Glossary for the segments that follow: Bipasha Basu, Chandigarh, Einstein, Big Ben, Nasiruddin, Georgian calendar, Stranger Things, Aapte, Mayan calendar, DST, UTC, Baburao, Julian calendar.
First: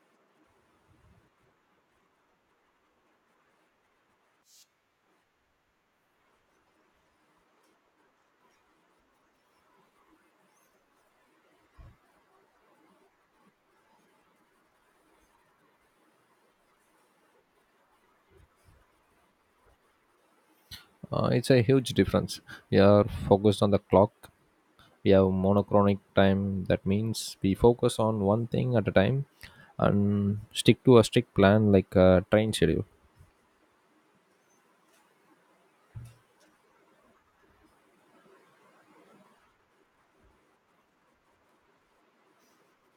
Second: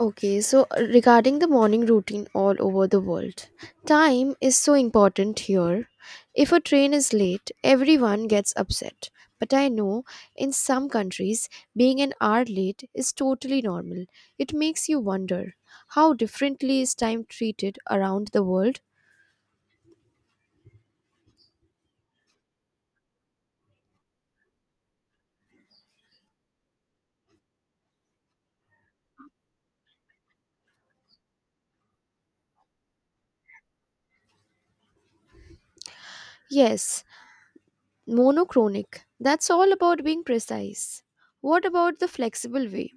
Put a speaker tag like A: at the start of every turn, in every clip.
A: Okay, regarding the morning routine all over the world, time is so important here. If a train is late, everyone gets upset. But I know in some countries, being an hour late is totally normal. It makes you wonder how differently is time treated around the world?
B: It's a huge difference. We are focused on the clock. We have monochronic time. That means we focus on one thing at a time and stick to a strict plan like a train schedule.
A: Yes, monochronic. That's all about being precise. What about the flexible way?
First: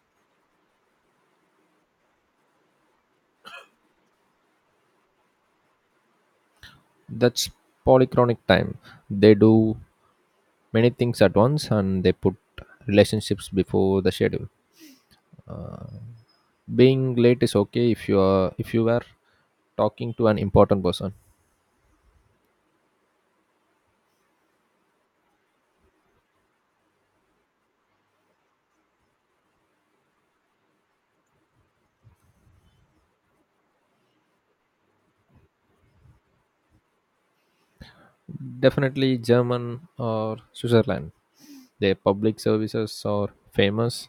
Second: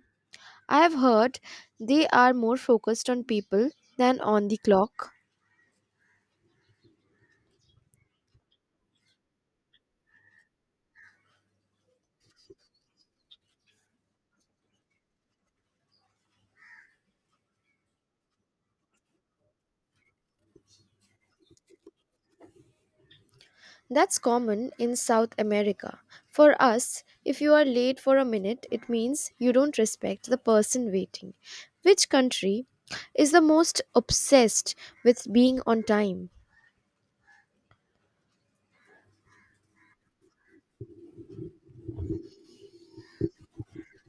A: I have heard they are more focused on people than on the clock.
B: That's polychronic time. They do many things at once and they put relationships before the schedule. Being late is okay if you were talking to an important person.
A: That's common in South America. For us, if you are late for a minute, it means you don't respect the person waiting. Which country is the most obsessed with being on time?
B: Definitely German or Switzerland. Their public services are famous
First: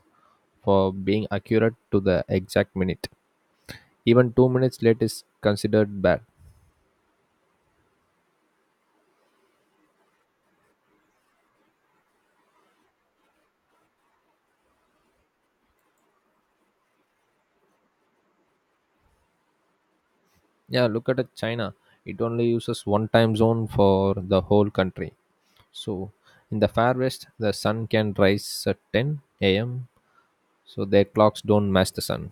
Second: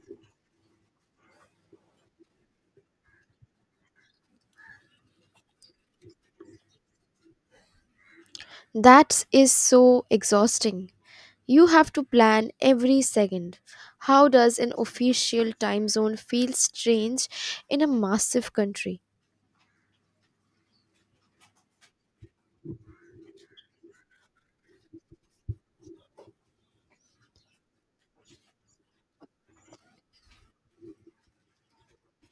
B: for being accurate to the exact minute. Even 2 minutes late is considered bad.
A: That is so exhausting. You have to plan every second. How does an official time zone feel strange in a massive country?
B: Yeah, look at China. It only uses one time zone for the whole country. So in the far west, the sun can rise at 10 a.m. So their clocks don't match the sun.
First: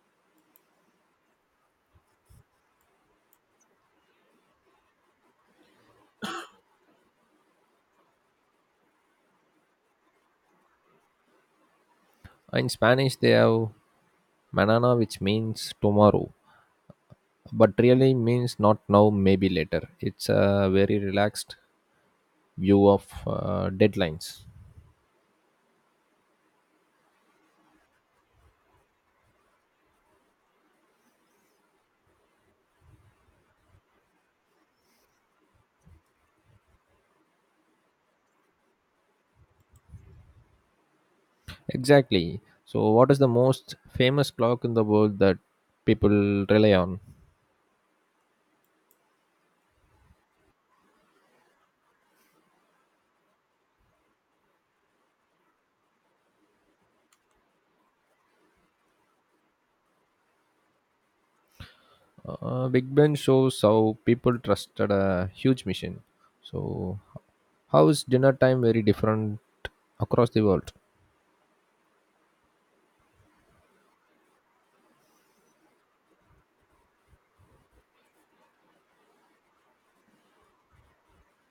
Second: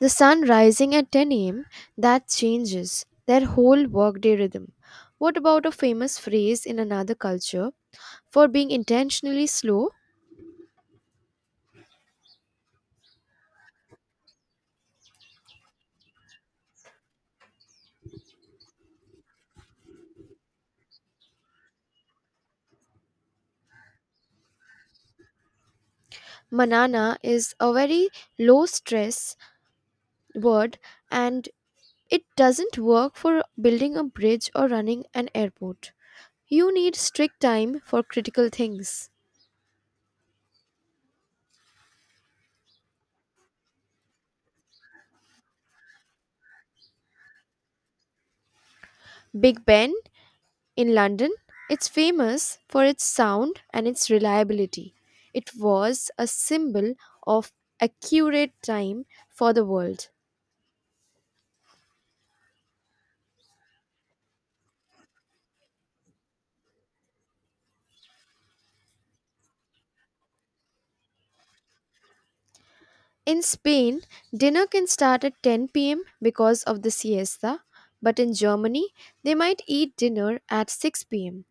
A: The sun rising at 10 a.m., that changes their whole workday rhythm. What about a famous phrase in another culture for being intentionally slow?
B: In Spanish, they have manana, which means tomorrow, but really means not now, maybe later. It's a very relaxed view of deadlines.
A: Manana is a very low stress word, and it doesn't work for building a bridge or running an airport. You need strict time for critical things.
B: Exactly. So, what is the most famous clock in the world that people rely on?
A: Big Ben in London, it's famous for its sound and its reliability. It was a symbol of accurate time for the world.
B: Big Ben shows how people trusted a huge machine. So, how is dinner time very different across the world?
A: In Spain, dinner can start at 10 p.m. because of the siesta, but in Germany, they might eat dinner at 6 pm.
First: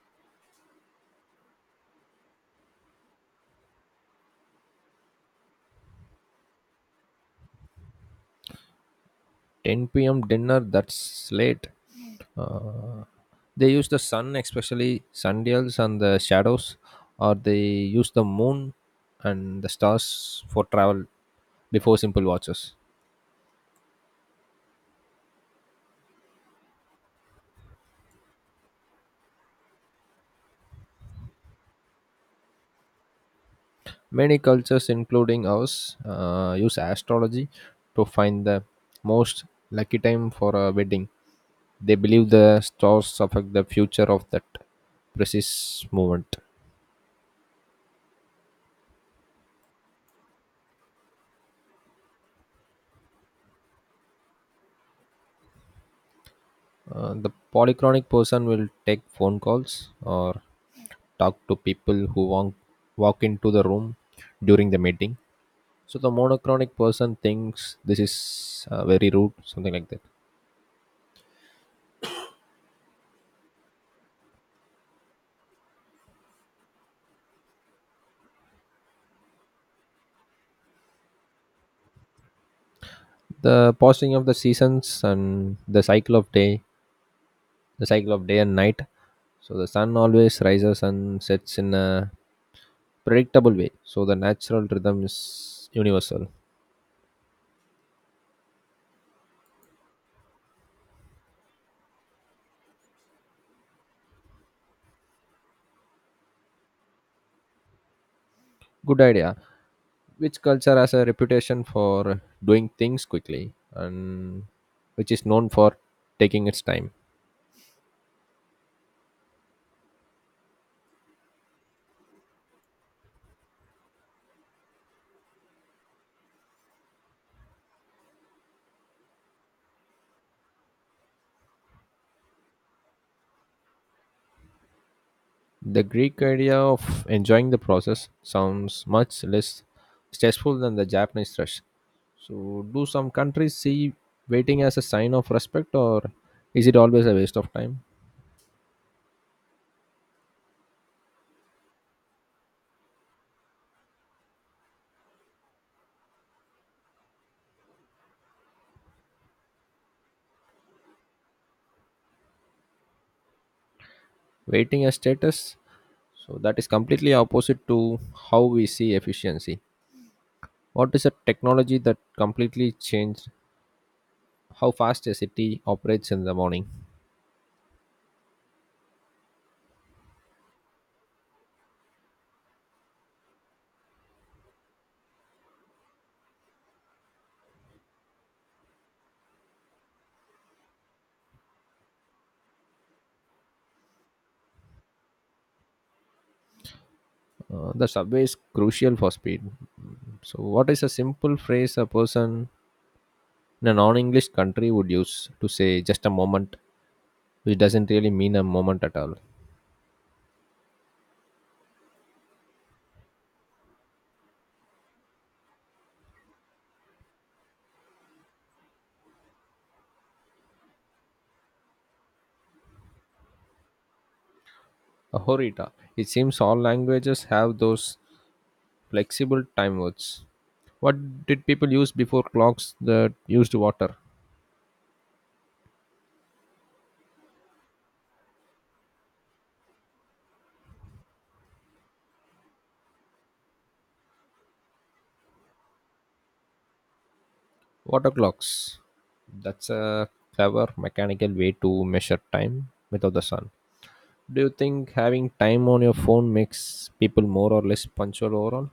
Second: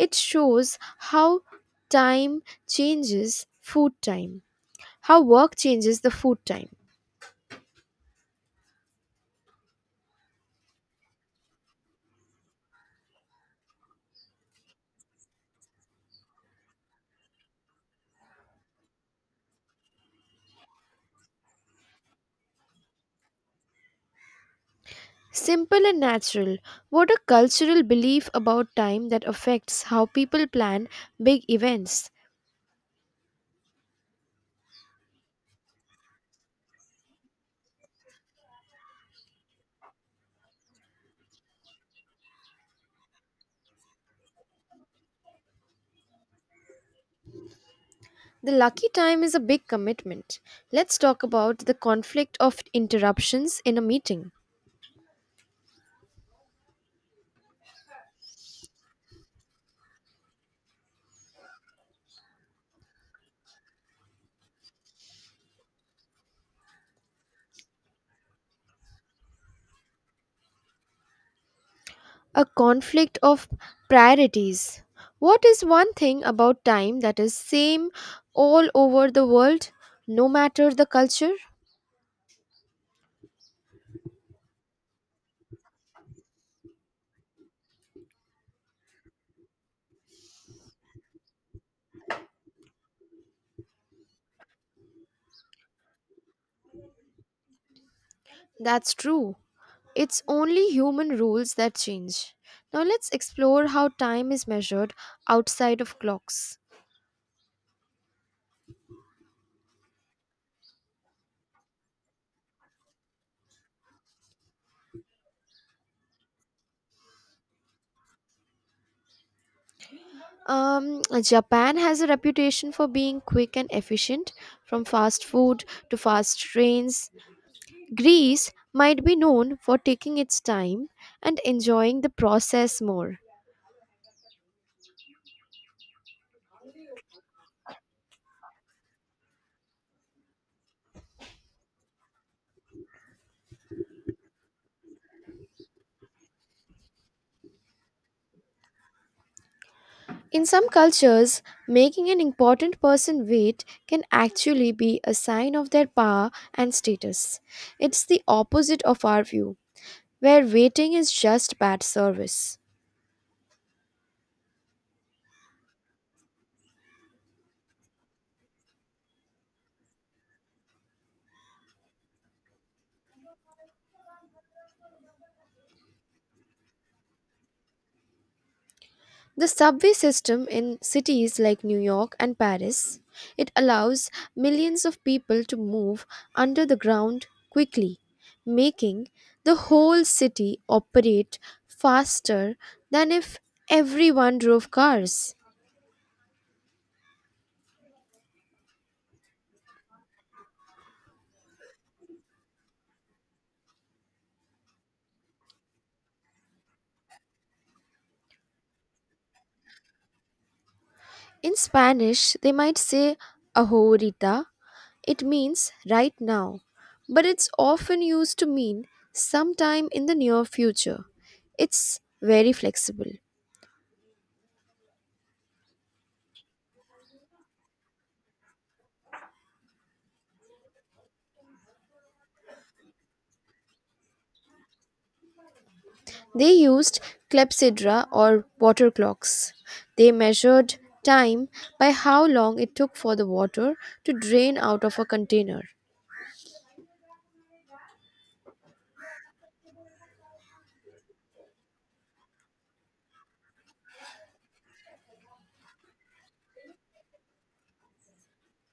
A: It shows how time changes food time, how work changes the food time.
B: 10 p.m. dinner, that's late. Uh, they use the sun, especially sundials and the shadows, or they use the moon and the stars for travel before simple watches.
A: Simple and natural. What a cultural belief about time that affects how people plan big events.
B: Many cultures, including ours, use astrology to find the most lucky time for a wedding. They believe the stars affect the future of that precise moment.
A: The lucky time is a big commitment. Let's talk about the conflict of interruptions in a meeting.
B: The polychronic person will take phone calls or talk to people who walk into the room during the meeting. So the monochronic person thinks this is very rude, something like that.
A: A conflict of priorities. What is one thing about time that is same all over the world no matter the culture?
B: The passing of the seasons and the cycle of day and night. So the sun always rises and sets in a predictable way. So the natural rhythm is universal.
A: That's true. It's only human rules that change. Now let's explore how time is measured outside of clocks.
B: Good idea. Which culture has a reputation for doing things quickly and which is known for taking its time?
A: Japan has a reputation for being quick and efficient, from fast food to fast trains. Greece might be known for taking its time and enjoying the process more.
B: The Greek idea of enjoying the process sounds much less stressful than the Japanese rush. So, do some countries see waiting as a sign of respect, or is it always a waste of time?
A: In some cultures, making an important person wait can actually be a sign of their power and status. It's the opposite of our view, where waiting is just bad service.
B: Waiting as status. So that is completely opposite to how we see efficiency. What is a technology that completely changed how fast a city operates in the morning?
A: The subway system in cities like New York and Paris, it allows millions of people to move under the ground quickly, making the whole city operate faster than if everyone drove cars.
B: The subway is crucial for speed. So, what is a simple phrase a person in a non English country would use to say just a moment, which doesn't really mean a moment at all?
A: In Spanish, they might say ahorita. It means right now, but it's often used to mean sometime in the near future. It's very flexible.
B: Ahorita. It seems all languages have those flexible time words. What did people use before clocks that used water?
A: They used clepsydra or water clocks. They measured time by how long it took for the water to drain out of a container.
B: Water clocks. That's a clever mechanical way to measure time without the sun. Do you think having time on your phone makes people more or less punctual overall?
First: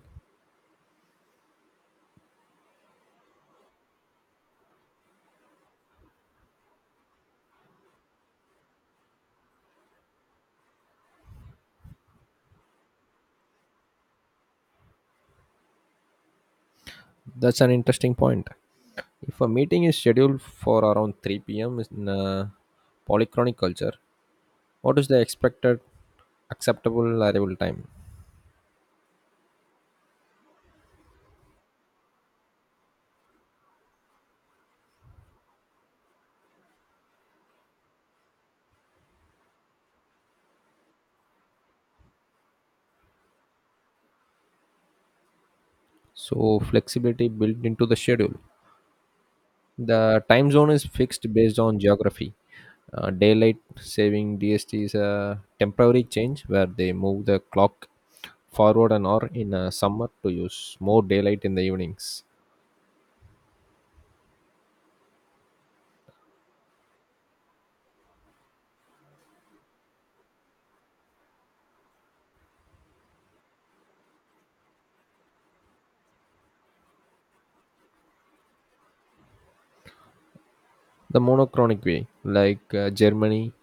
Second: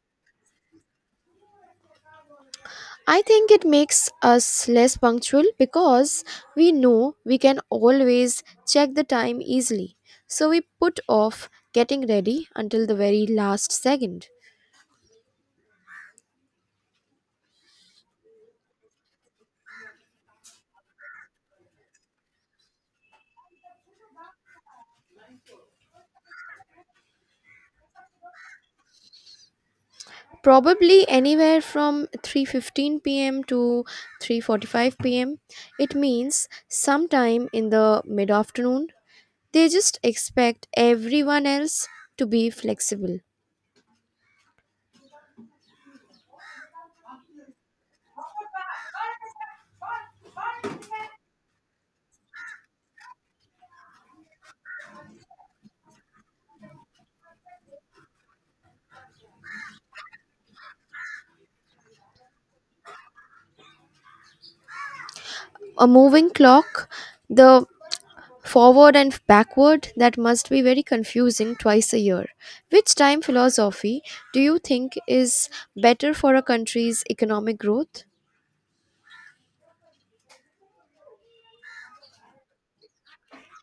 A: I think it makes us less punctual because we know we can always check the time easily. So we put off getting ready until the very last second.
B: That's an interesting point. If a meeting is scheduled for around 3 p.m. in a polychronic culture, what is the expected acceptable arrival time?
A: Probably anywhere from 3:15 p.m. to 3:45 p.m. It means sometime in the mid-afternoon. They just expect everyone else to be flexible.
B: So, flexibility built into the schedule. The time zone is fixed based on geography. Daylight saving DST is a temporary change where they move the clock forward an hour in summer to use more daylight in the evenings.
A: A moving clock, the forward and backward, that must be very confusing twice a year. Which time philosophy do you think is better for a country's economic growth?
B: The monochronic way, like Germany,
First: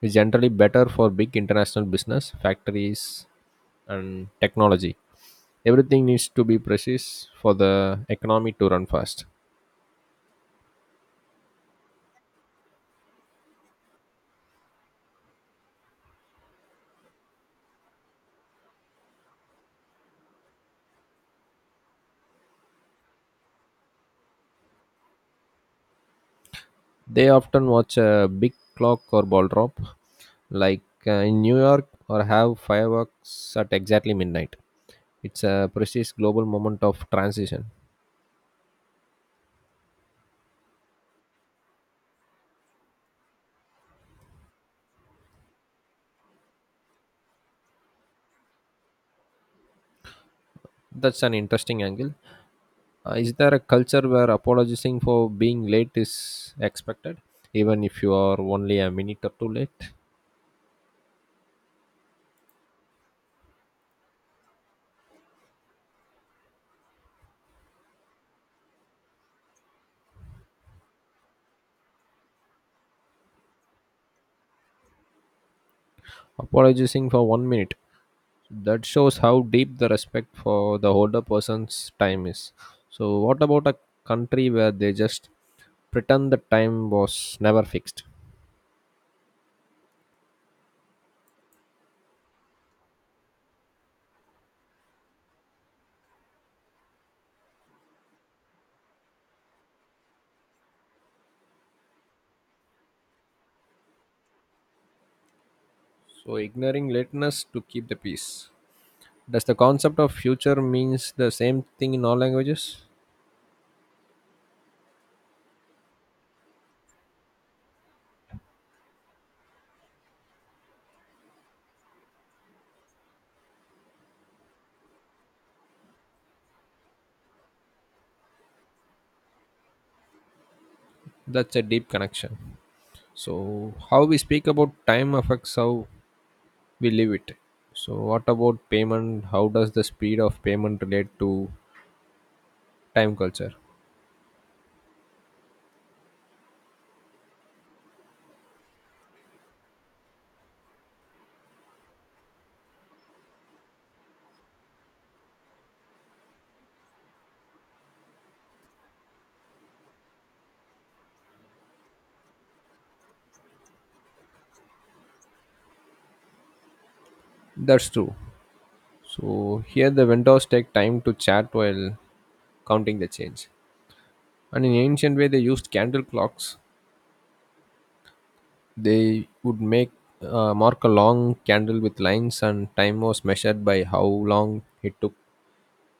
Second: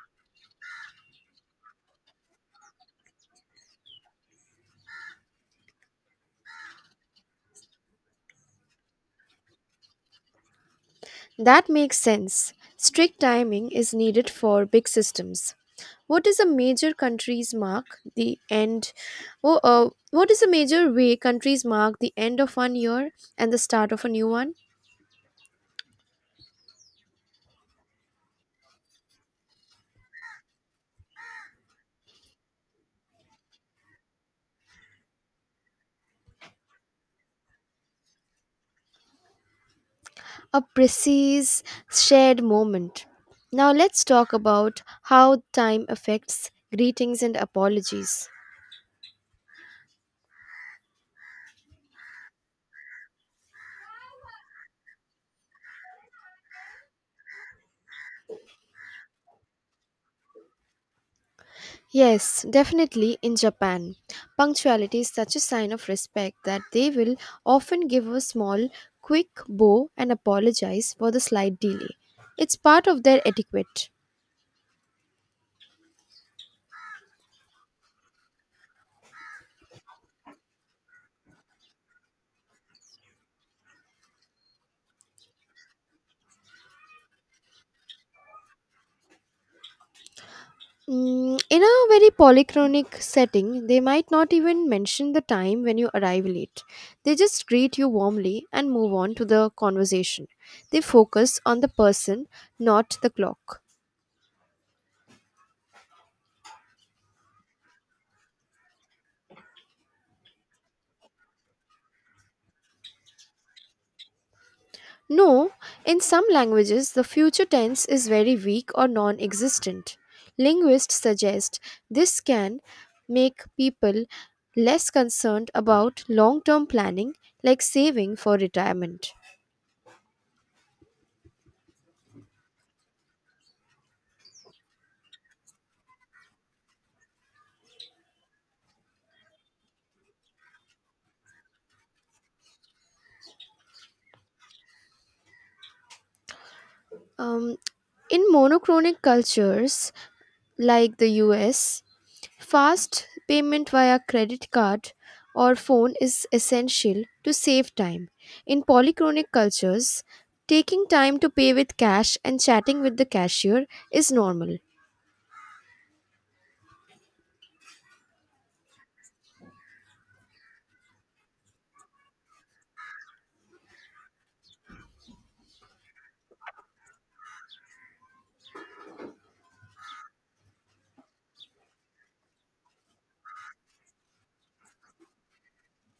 B: is generally better for big international business, factories, and technology. Everything needs to be precise for the economy to run fast.
A: That makes sense. Strict timing is needed for big systems. What is a major country's mark the end oh, what is a major way countries mark the end of 1 year and the start of a new one?
B: They often watch a big clock or ball drop, like in New York, or have fireworks at exactly midnight. It's a precise global moment of transition.
A: A precise shared moment. Now let's talk about how time affects greetings and apologies.
B: That's an interesting angle. Is there a culture where apologizing for being late is expected, even if you are only a minute or two late?
A: Yes, definitely in Japan. Punctuality is such a sign of respect that they will often give a small, quick bow and apologize for the slight delay. It's part of their etiquette.
B: Apologizing for 1 minute. That shows how deep the respect for the older person's time is. So, what about a country where they just pretend the time was never fixed?
A: Mm, in a very polychronic setting, they might not even mention the time when you arrive late. They just greet you warmly and move on to the conversation. They focus on the person, not the clock.
B: So, ignoring lateness to keep the peace. Does the concept of future means the same thing in all languages?
A: No, in some languages, the future tense is very weak or non existent. Linguists suggest this can make people less concerned about long term planning, like saving for retirement.
B: That's a deep connection. So, how we speak about time affects how we live it. So, what about payment? How does the speed of payment relate to time culture?
A: Um, in monochronic cultures like the US, fast payment via credit card or phone is essential to save time. In polychronic cultures, taking time to pay with cash and chatting with the cashier is normal.
B: That's true. So here the vendors take time to chat while counting the change. And in ancient way, they used candle clocks. They would make mark a long candle with lines, and time was measured by how long it took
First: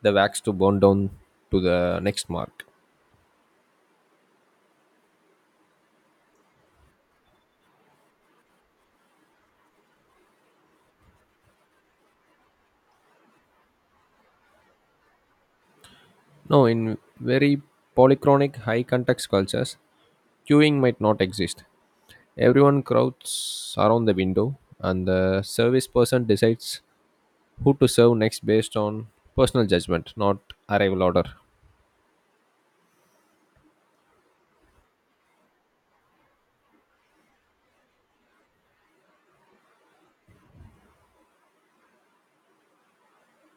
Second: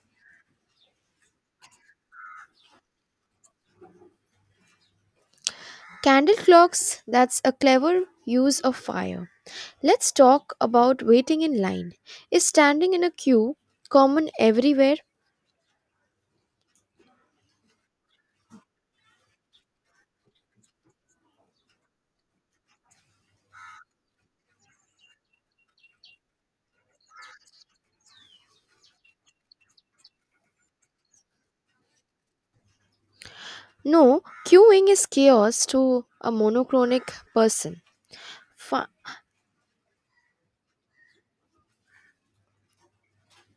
B: the wax to burn down to the next mark.
A: Candle clocks, that's a clever use of fire. Let's talk about waiting in line. Is standing in a queue common everywhere?
B: No, in very polychronic, high context cultures, queuing might not exist. Everyone crowds around the window, and the service person decides who to serve next based on personal judgment, not arrival order.
A: No, queuing is chaos to a monochronic person. Fi-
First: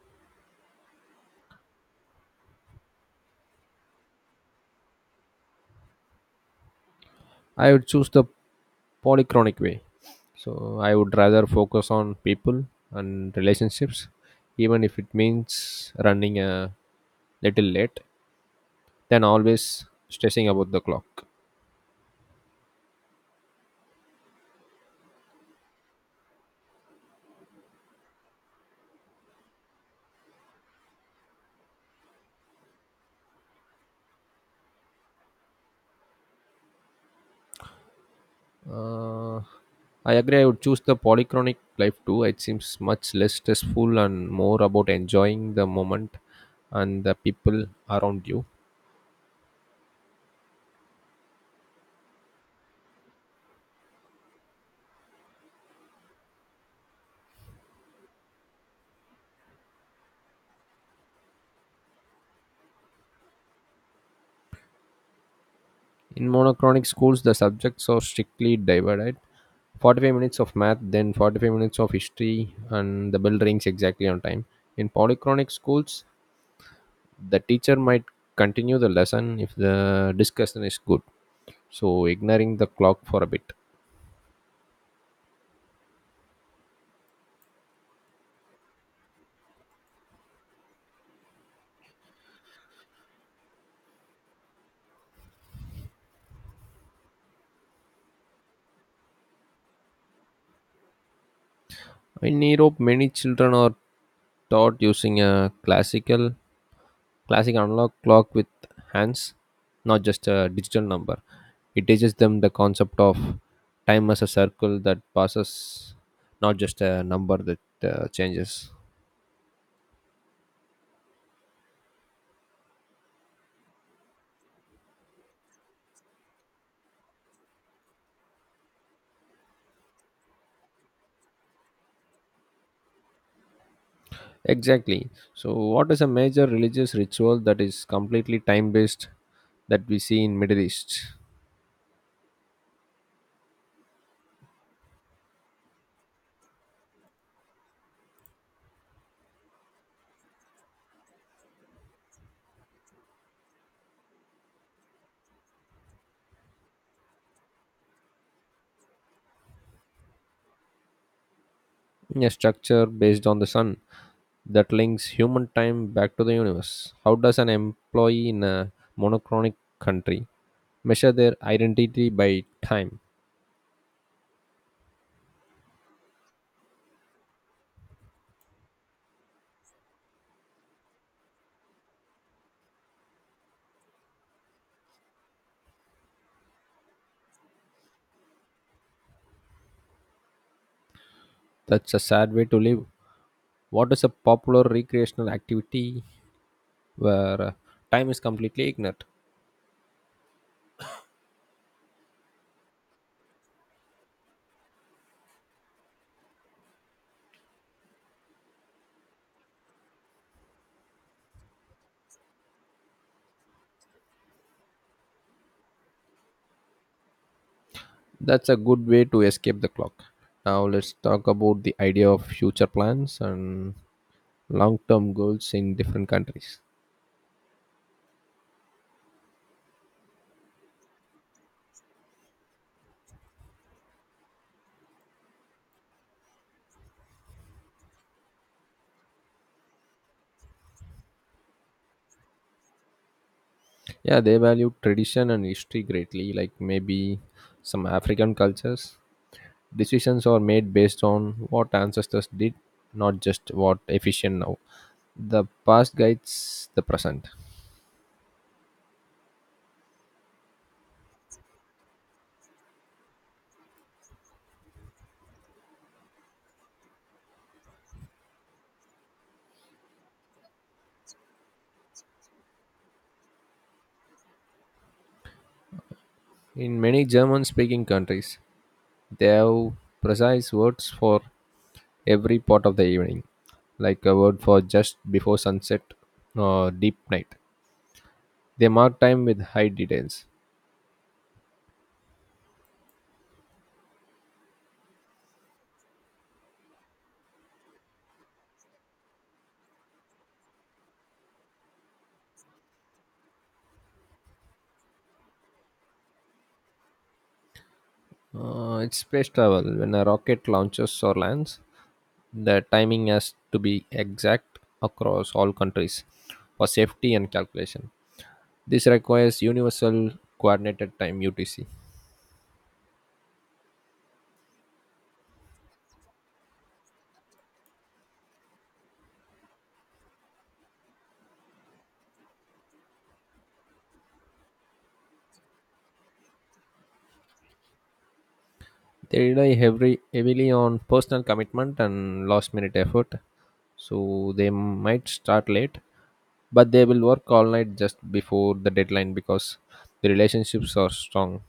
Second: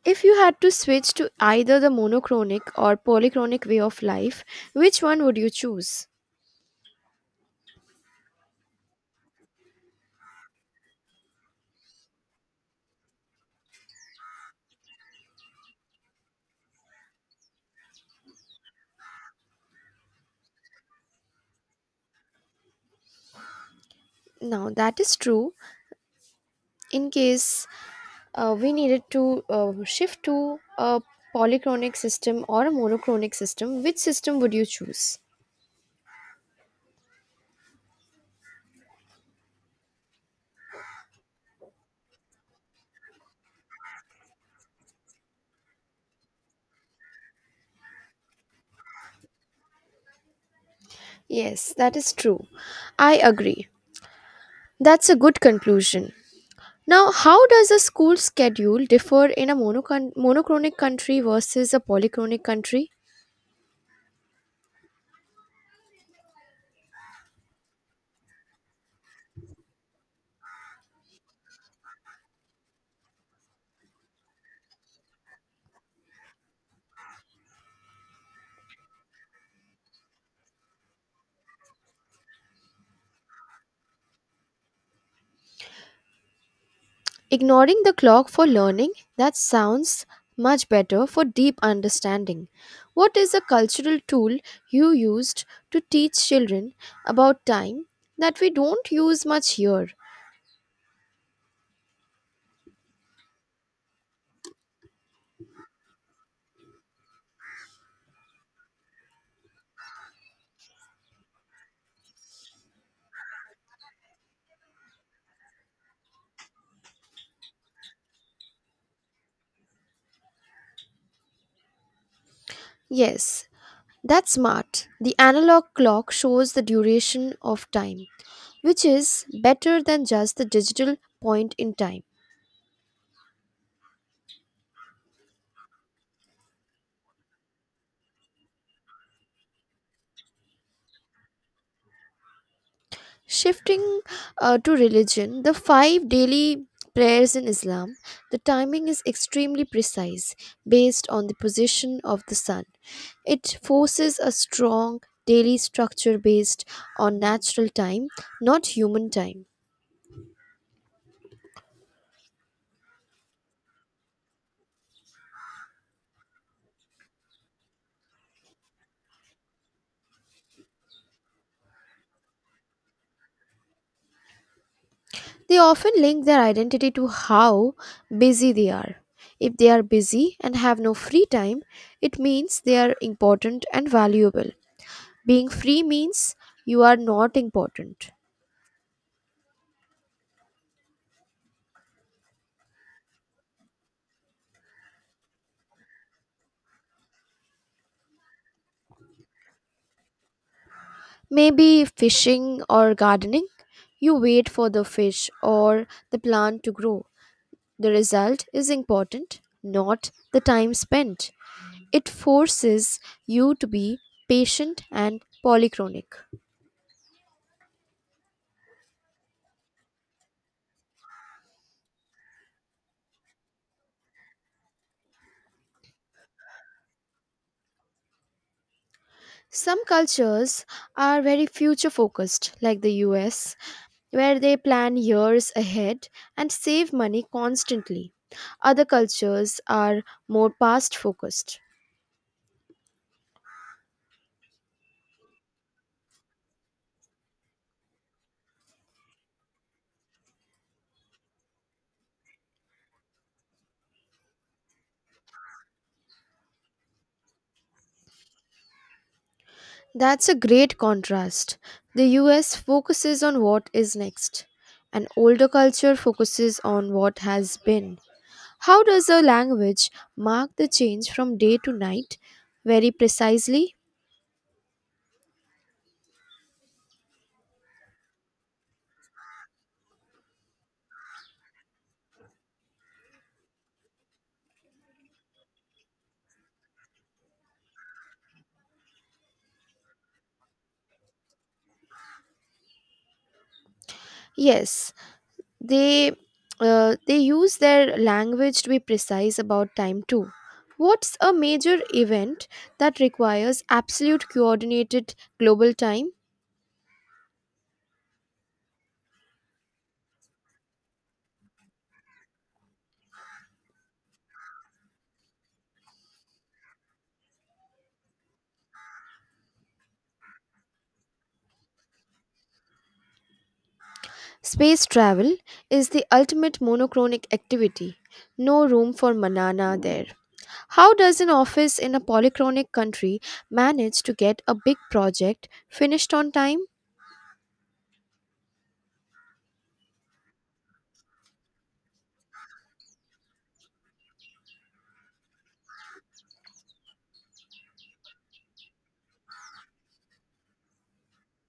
A: If you had to switch to either the monochronic or polychronic way of life, which one would you choose?
B: I would choose the polychronic way. So I would rather focus on people and relationships, even if it means running a little late, than always stressing about the clock.
A: Now, that is true. In case we needed to shift to a polychronic system or a monochronic system, which system would you choose?
B: Uh, I agree. I would choose the polychronic life too. It seems much less stressful and more about enjoying the moment and the people around you.
A: Yes, that is true. I agree. That's a good conclusion. Now, how does a school schedule differ in a monochronic country versus a polychronic country?
B: In monochronic schools, the subjects are strictly divided 45 minutes of math, then 45 minutes of history, and the bell rings exactly on time. In polychronic schools, the teacher might continue the lesson if the discussion is good, so ignoring the clock for a bit.
A: Ignoring the clock for learning, that sounds much better for deep understanding. What is a cultural tool you used to teach children about time that we don't use much here?
B: In Europe, many children are taught using a classic analog clock with hands, not just a digital number. It teaches them the concept of time as a circle that passes, not just a number that changes.
A: Yes, that's smart. The analog clock shows the duration of time, which is better than just the digital point in time.
B: Exactly. So what is a major religious ritual that is completely time based that we see in Middle East?
A: Shifting to religion, the five daily prayers in Islam, the timing is extremely precise based on the position of the sun. It forces a strong daily structure based on natural time, not human time.
B: A structure based on the sun that links human time back to the universe. How does an employee in a monochronic country measure their identity by time?
A: They often link their identity to how busy they are. If they are busy and have no free time, it means they are important and valuable. Being free means you are not important.
B: That's a sad way to live. What is a popular recreational activity where time is completely ignored?
A: Maybe fishing or gardening. You wait for the fish or the plant to grow. The result is important, not the time spent. It forces you to be patient and polychronic.
B: That's a good way to escape the clock. Now let's talk about the idea of future plans and long-term goals in different countries.
A: Some cultures are very future focused, like the US, where they plan years ahead and save money constantly. Other cultures are more past focused.
B: Yeah, they value tradition and history greatly, like maybe some African cultures. Decisions are made based on what ancestors did, not just what efficient now. The past guides the present.
A: That's a great contrast. The US focuses on what is next, and older culture focuses on what has been. How does a language mark the change from day to night very precisely?
B: In many German speaking countries, they have precise words for every part of the evening, like a word for just before sunset or deep night. They mark time with high details.
A: Yes, they they use their language to be precise about time too. What's a major event that requires absolute coordinated global time?
B: It's space travel. When a rocket launches or lands, the timing has to be exact across all countries for safety and calculation. This requires universal coordinated time UTC.
A: Space travel is the ultimate monochronic activity. No room for banana there. How does an office in a polychronic country manage to get a big project finished on time?
B: They rely heavily, heavily on personal commitment and last minute effort. So they might start late, but they will work all night just before the deadline because the relationships are strong.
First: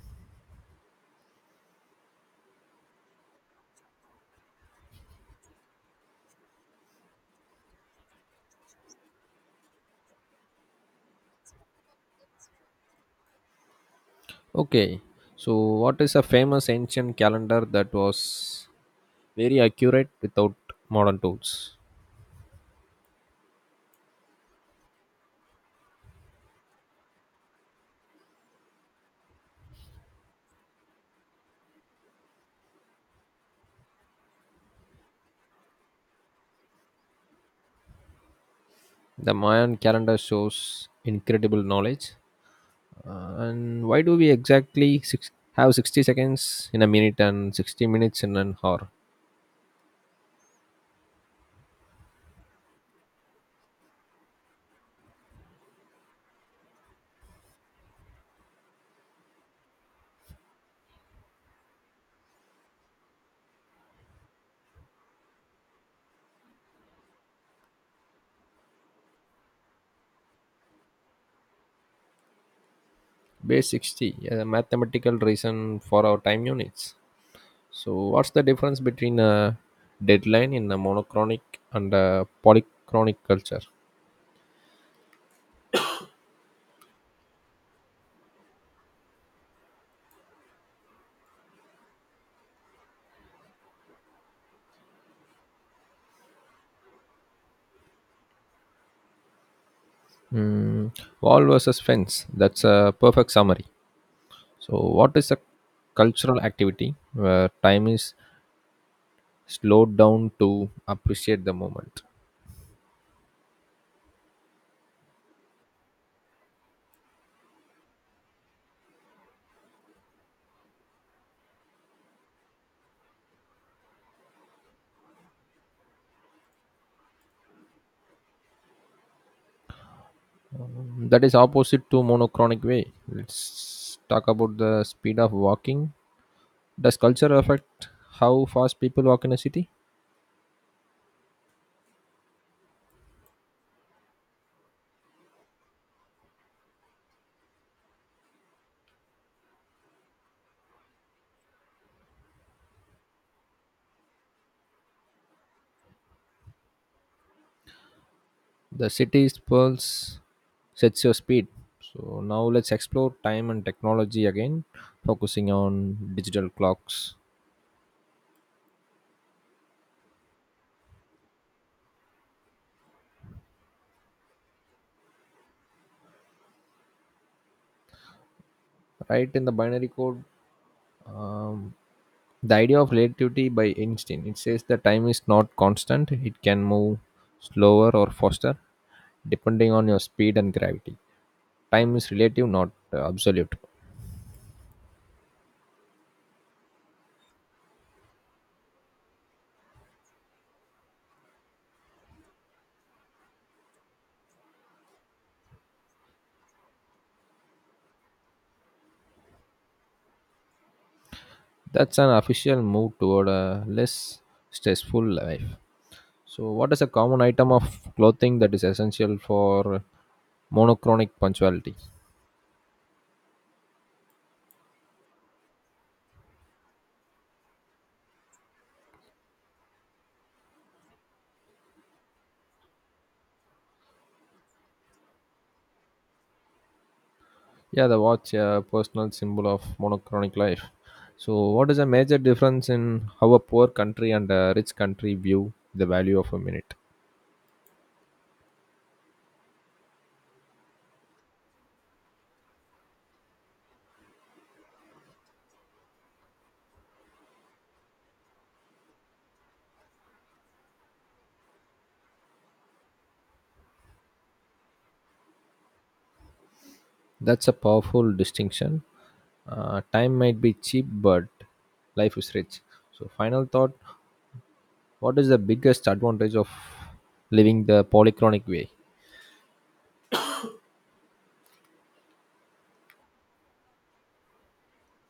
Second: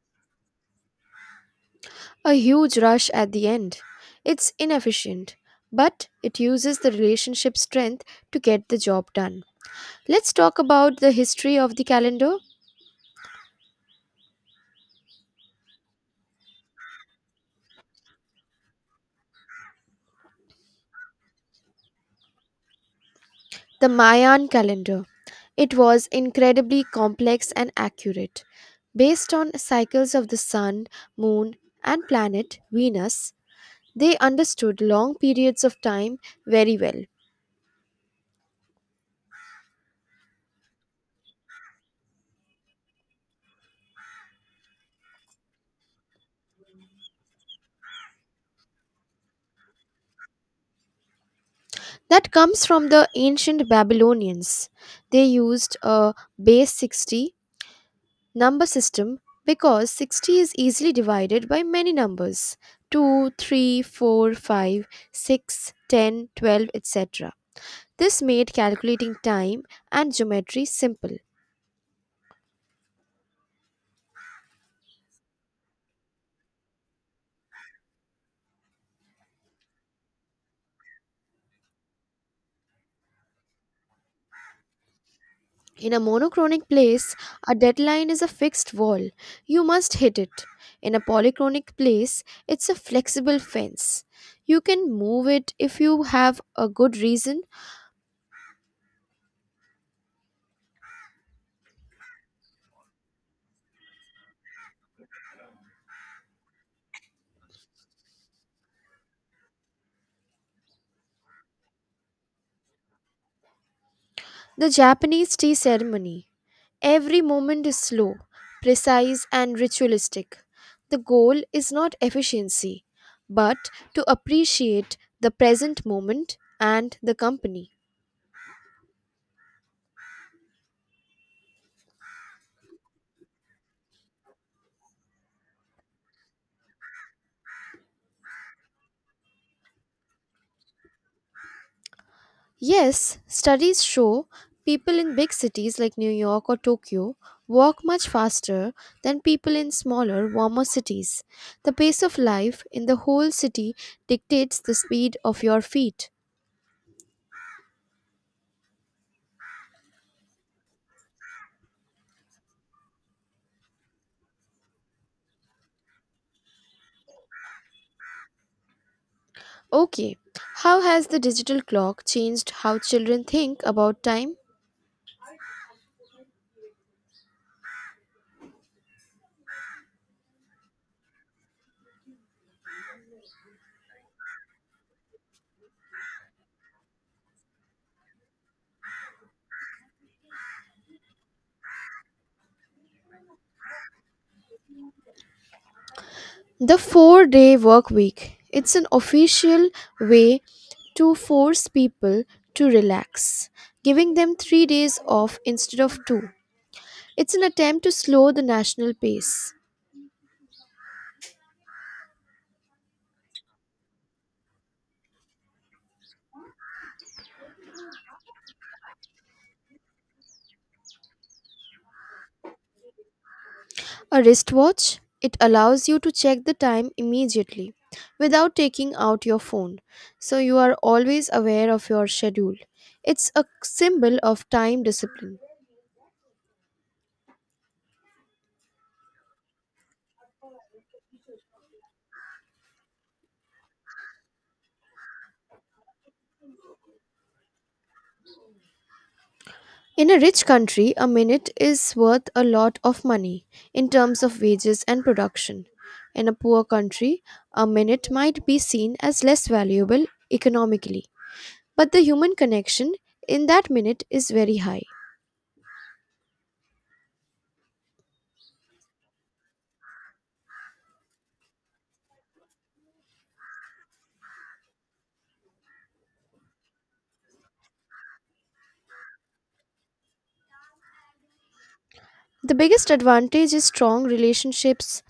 A: A huge rush at the end. It's inefficient, but it uses the relationship strength to get the job done. Let's talk about the history of the calendar.
B: Okay, so what is a famous ancient calendar that was very accurate without modern tools?
A: The Mayan calendar. It was incredibly complex and accurate. Based on cycles of the sun, moon, and planet Venus, they understood long periods of time very well.
B: The Mayan calendar shows incredible knowledge. And why do we have 60 seconds in a minute and 60 minutes in an hour?
A: That comes from the ancient Babylonians. They used a base 60 number system because 60 is easily divided by many numbers: two, three, four, five, six, ten, 12, 3, 4, etc. This made calculating time and geometry simple.
B: Base 60, a mathematical reason for our time units. So, what's the difference between a deadline in a monochronic and a polychronic culture?
A: In a monochronic place, a deadline is a fixed wall. You must hit it. In a polychronic place, it's a flexible fence. You can move it if you have a good reason.
B: Mm, wall versus fence. That's a perfect summary. So, what is a cultural activity where time is slowed down to appreciate the moment?
A: The Japanese tea ceremony. Every moment is slow, precise, and ritualistic. The goal is not efficiency, but to appreciate the present moment and the company.
B: That is opposite to monochronic way. Let's talk about the speed of walking. Does culture affect how fast people walk in a city?
A: Yes, studies show people in big cities like New York or Tokyo walk much faster than people in smaller, warmer cities. The pace of life in the whole city dictates the speed of your feet.
B: The city's pulse sets your speed. So now let's explore time and technology again, focusing on digital clocks.
A: Okay, how has the digital clock changed how children think about time?
B: Right in the binary code, um, the idea of relativity by Einstein. It says that time is not constant; it can move slower or faster, depending on your speed and gravity. Time is relative, not absolute.
A: The 4 day work week. It's an official way to force people to relax, giving them 3 days off instead of two. It's an attempt to slow the national pace.
B: That's an official move toward a less stressful life. So, what is a common item of clothing that is essential for monochronic punctuality?
A: A wristwatch, it allows you to check the time immediately without taking out your phone, so you are always aware of your schedule. It's a symbol of time discipline.
B: Yeah, the watch, a personal symbol of monochronic life. So, what is a major difference in how a poor country and a rich country view the value of a minute?
A: In a rich country, a minute is worth a lot of money in terms of wages and production. In a poor country, a minute might be seen as less valuable economically, but the human connection in that minute is very high.
B: That's a powerful distinction. Time might be cheap, but life is rich. So, final thought, what is the biggest advantage of living the polychronic way?
A: The biggest advantage is strong relationships.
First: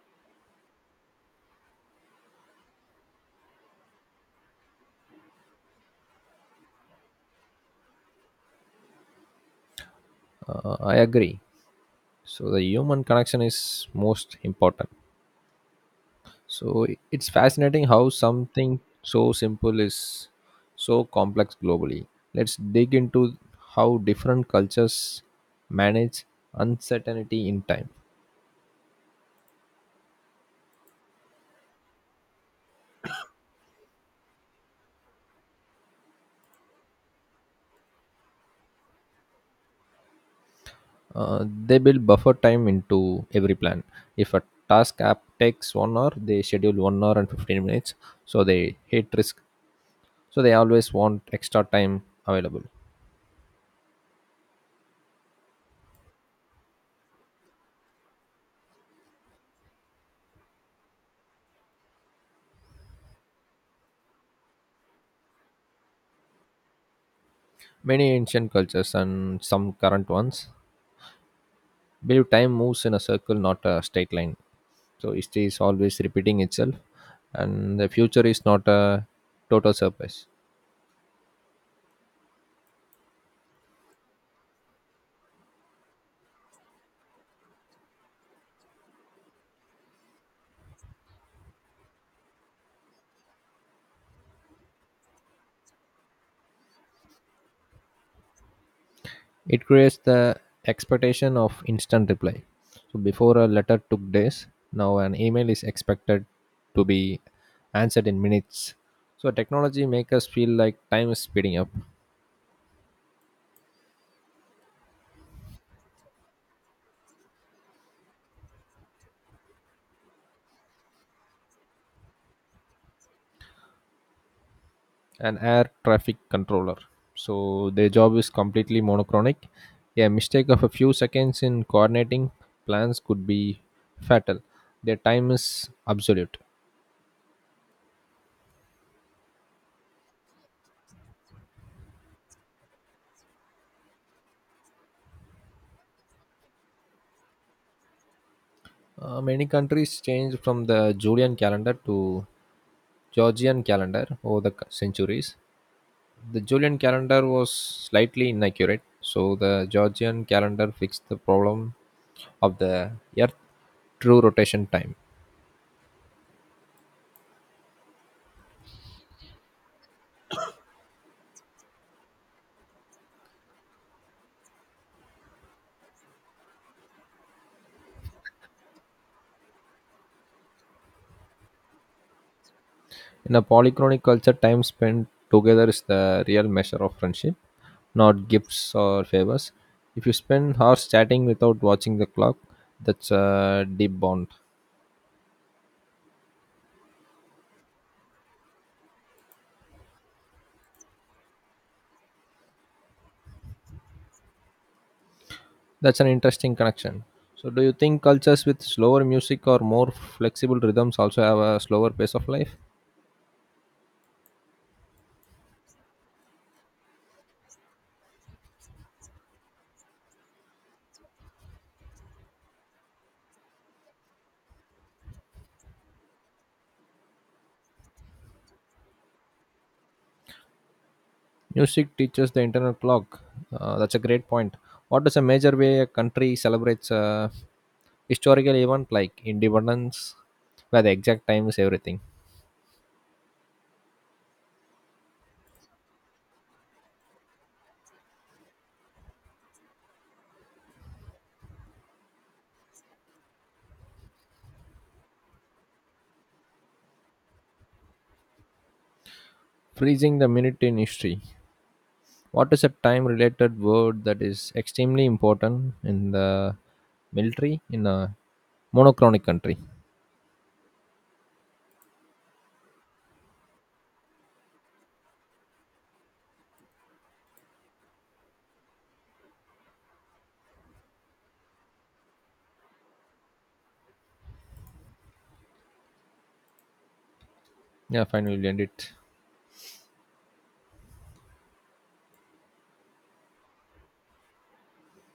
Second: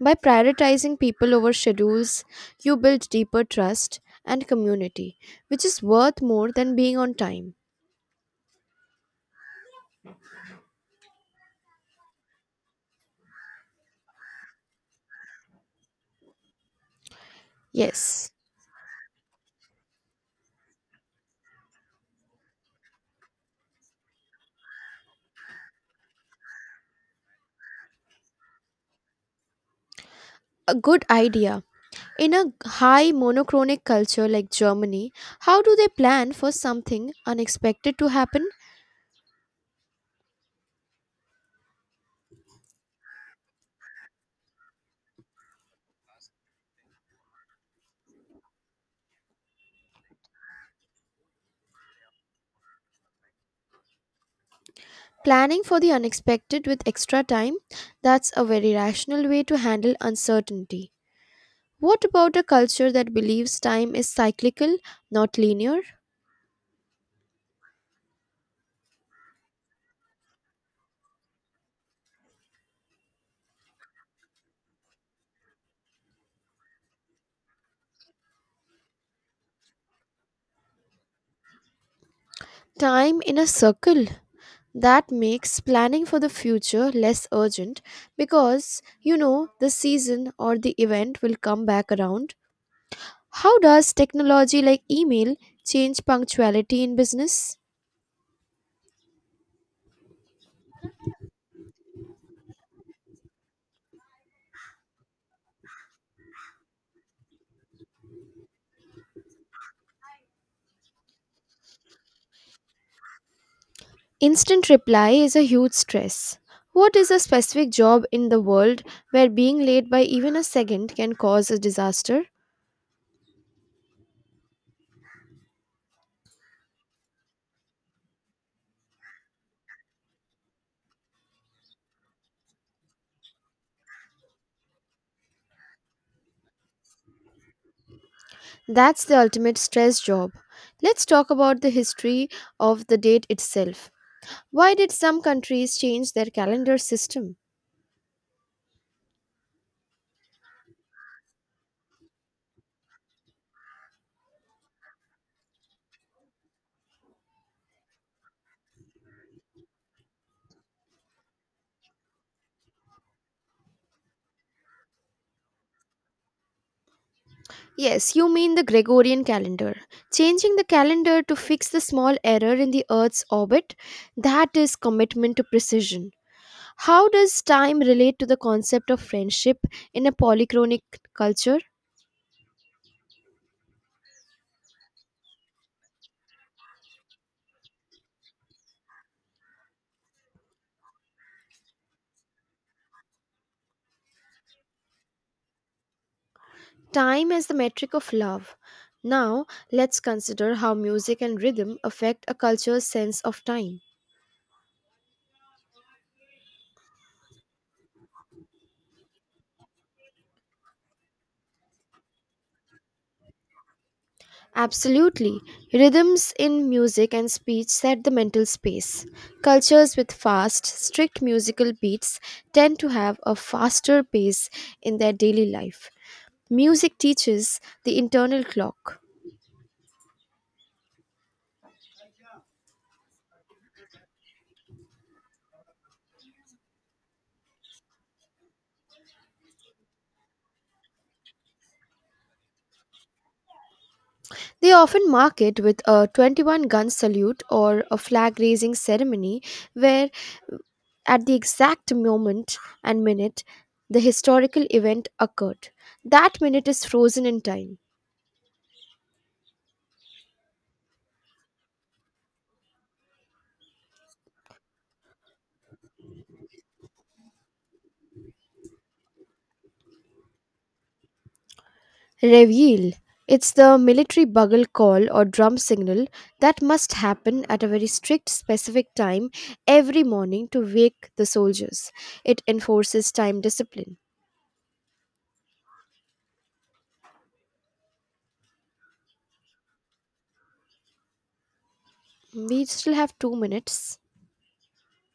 A: By prioritizing people over schedules, you build deeper trust and community, which is worth more than being on time.
B: I agree. So the human connection is most important. So it's fascinating how
A: Yes,
B: something so simple is so complex globally. Let's dig into how different cultures manage uncertainty in time.
A: a good idea. In a high monochronic culture like Germany, how do they plan for something unexpected to happen?
B: Uh, they build buffer time into every plan. If a task app takes 1 hour, they schedule 1 hour and 15 minutes, so they hate risk, so they always want extra time available.
A: Planning for the unexpected with extra time? That's a very rational way to handle uncertainty. What about a culture that believes time is cyclical, not linear?
B: Many ancient cultures and some current ones believe time moves in a circle, not a straight line, so history is always repeating itself and the future is not a total surprise.
A: Time in a circle, that makes planning for the future less urgent because you know the season or the event will come back around. How does technology like email change punctuality in business?
B: It creates the expectation of instant reply. So before, a letter took days. Now an email is expected to be answered in minutes. So technology makes us feel like time is speeding up.
A: Instant reply is a huge stress. What is a specific job in the world where being late by even a second can cause a disaster?
B: An air traffic controller. So their job is completely monochronic. A mistake of a few seconds in coordinating plans could be fatal. Their time is absolute.
A: That's the ultimate stress job. Let's talk about the history of the date itself. Why did some countries change their calendar system?
B: Many countries changed from the Julian calendar to Georgian calendar over the centuries. The Julian calendar was slightly inaccurate, so the Georgian calendar fixed the problem of the Earth true rotation time.
A: Yes, you mean the Gregorian calendar. Changing the calendar to fix the small error in the Earth's orbit, that is commitment to precision. How does time relate to the concept of friendship in a polychronic culture?
B: In a polychronic culture, time spent together is the real measure of friendship, not gifts or favors. If you spend hours chatting without watching the clock, that's a deep bond.
A: Time as the metric of love. Now, let's consider how music and rhythm affect a culture's sense of time.
B: That's an interesting connection. So, do you think cultures with slower music or more flexible rhythms also have a slower pace of life?
A: Absolutely. Rhythms in music and speech set the mental space. Cultures with fast, strict musical beats tend to have a faster pace in their daily life. Music teaches the internal clock.
B: Music teaches the internal clock. That's a great point. What is a major way a country celebrates a historical event like independence, where the exact time is everything?
A: They often mark it with a 21 gun salute or a flag raising ceremony where, at the exact moment and minute, the historical event occurred. That minute is frozen in time.
B: Freezing the minute in history. What is a time related word that is extremely important in the military in a monochronic country?
A: Reveille. It's the military bugle call or drum signal that must happen at a very strict, specific time every morning to wake the soldiers. It enforces time discipline.
B: Yeah, finally, we end it.
A: We still have 2 minutes.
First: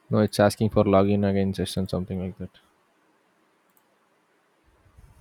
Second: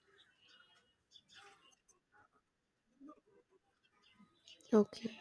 B: No, it's asking for login again session, something like that.
A: Okay.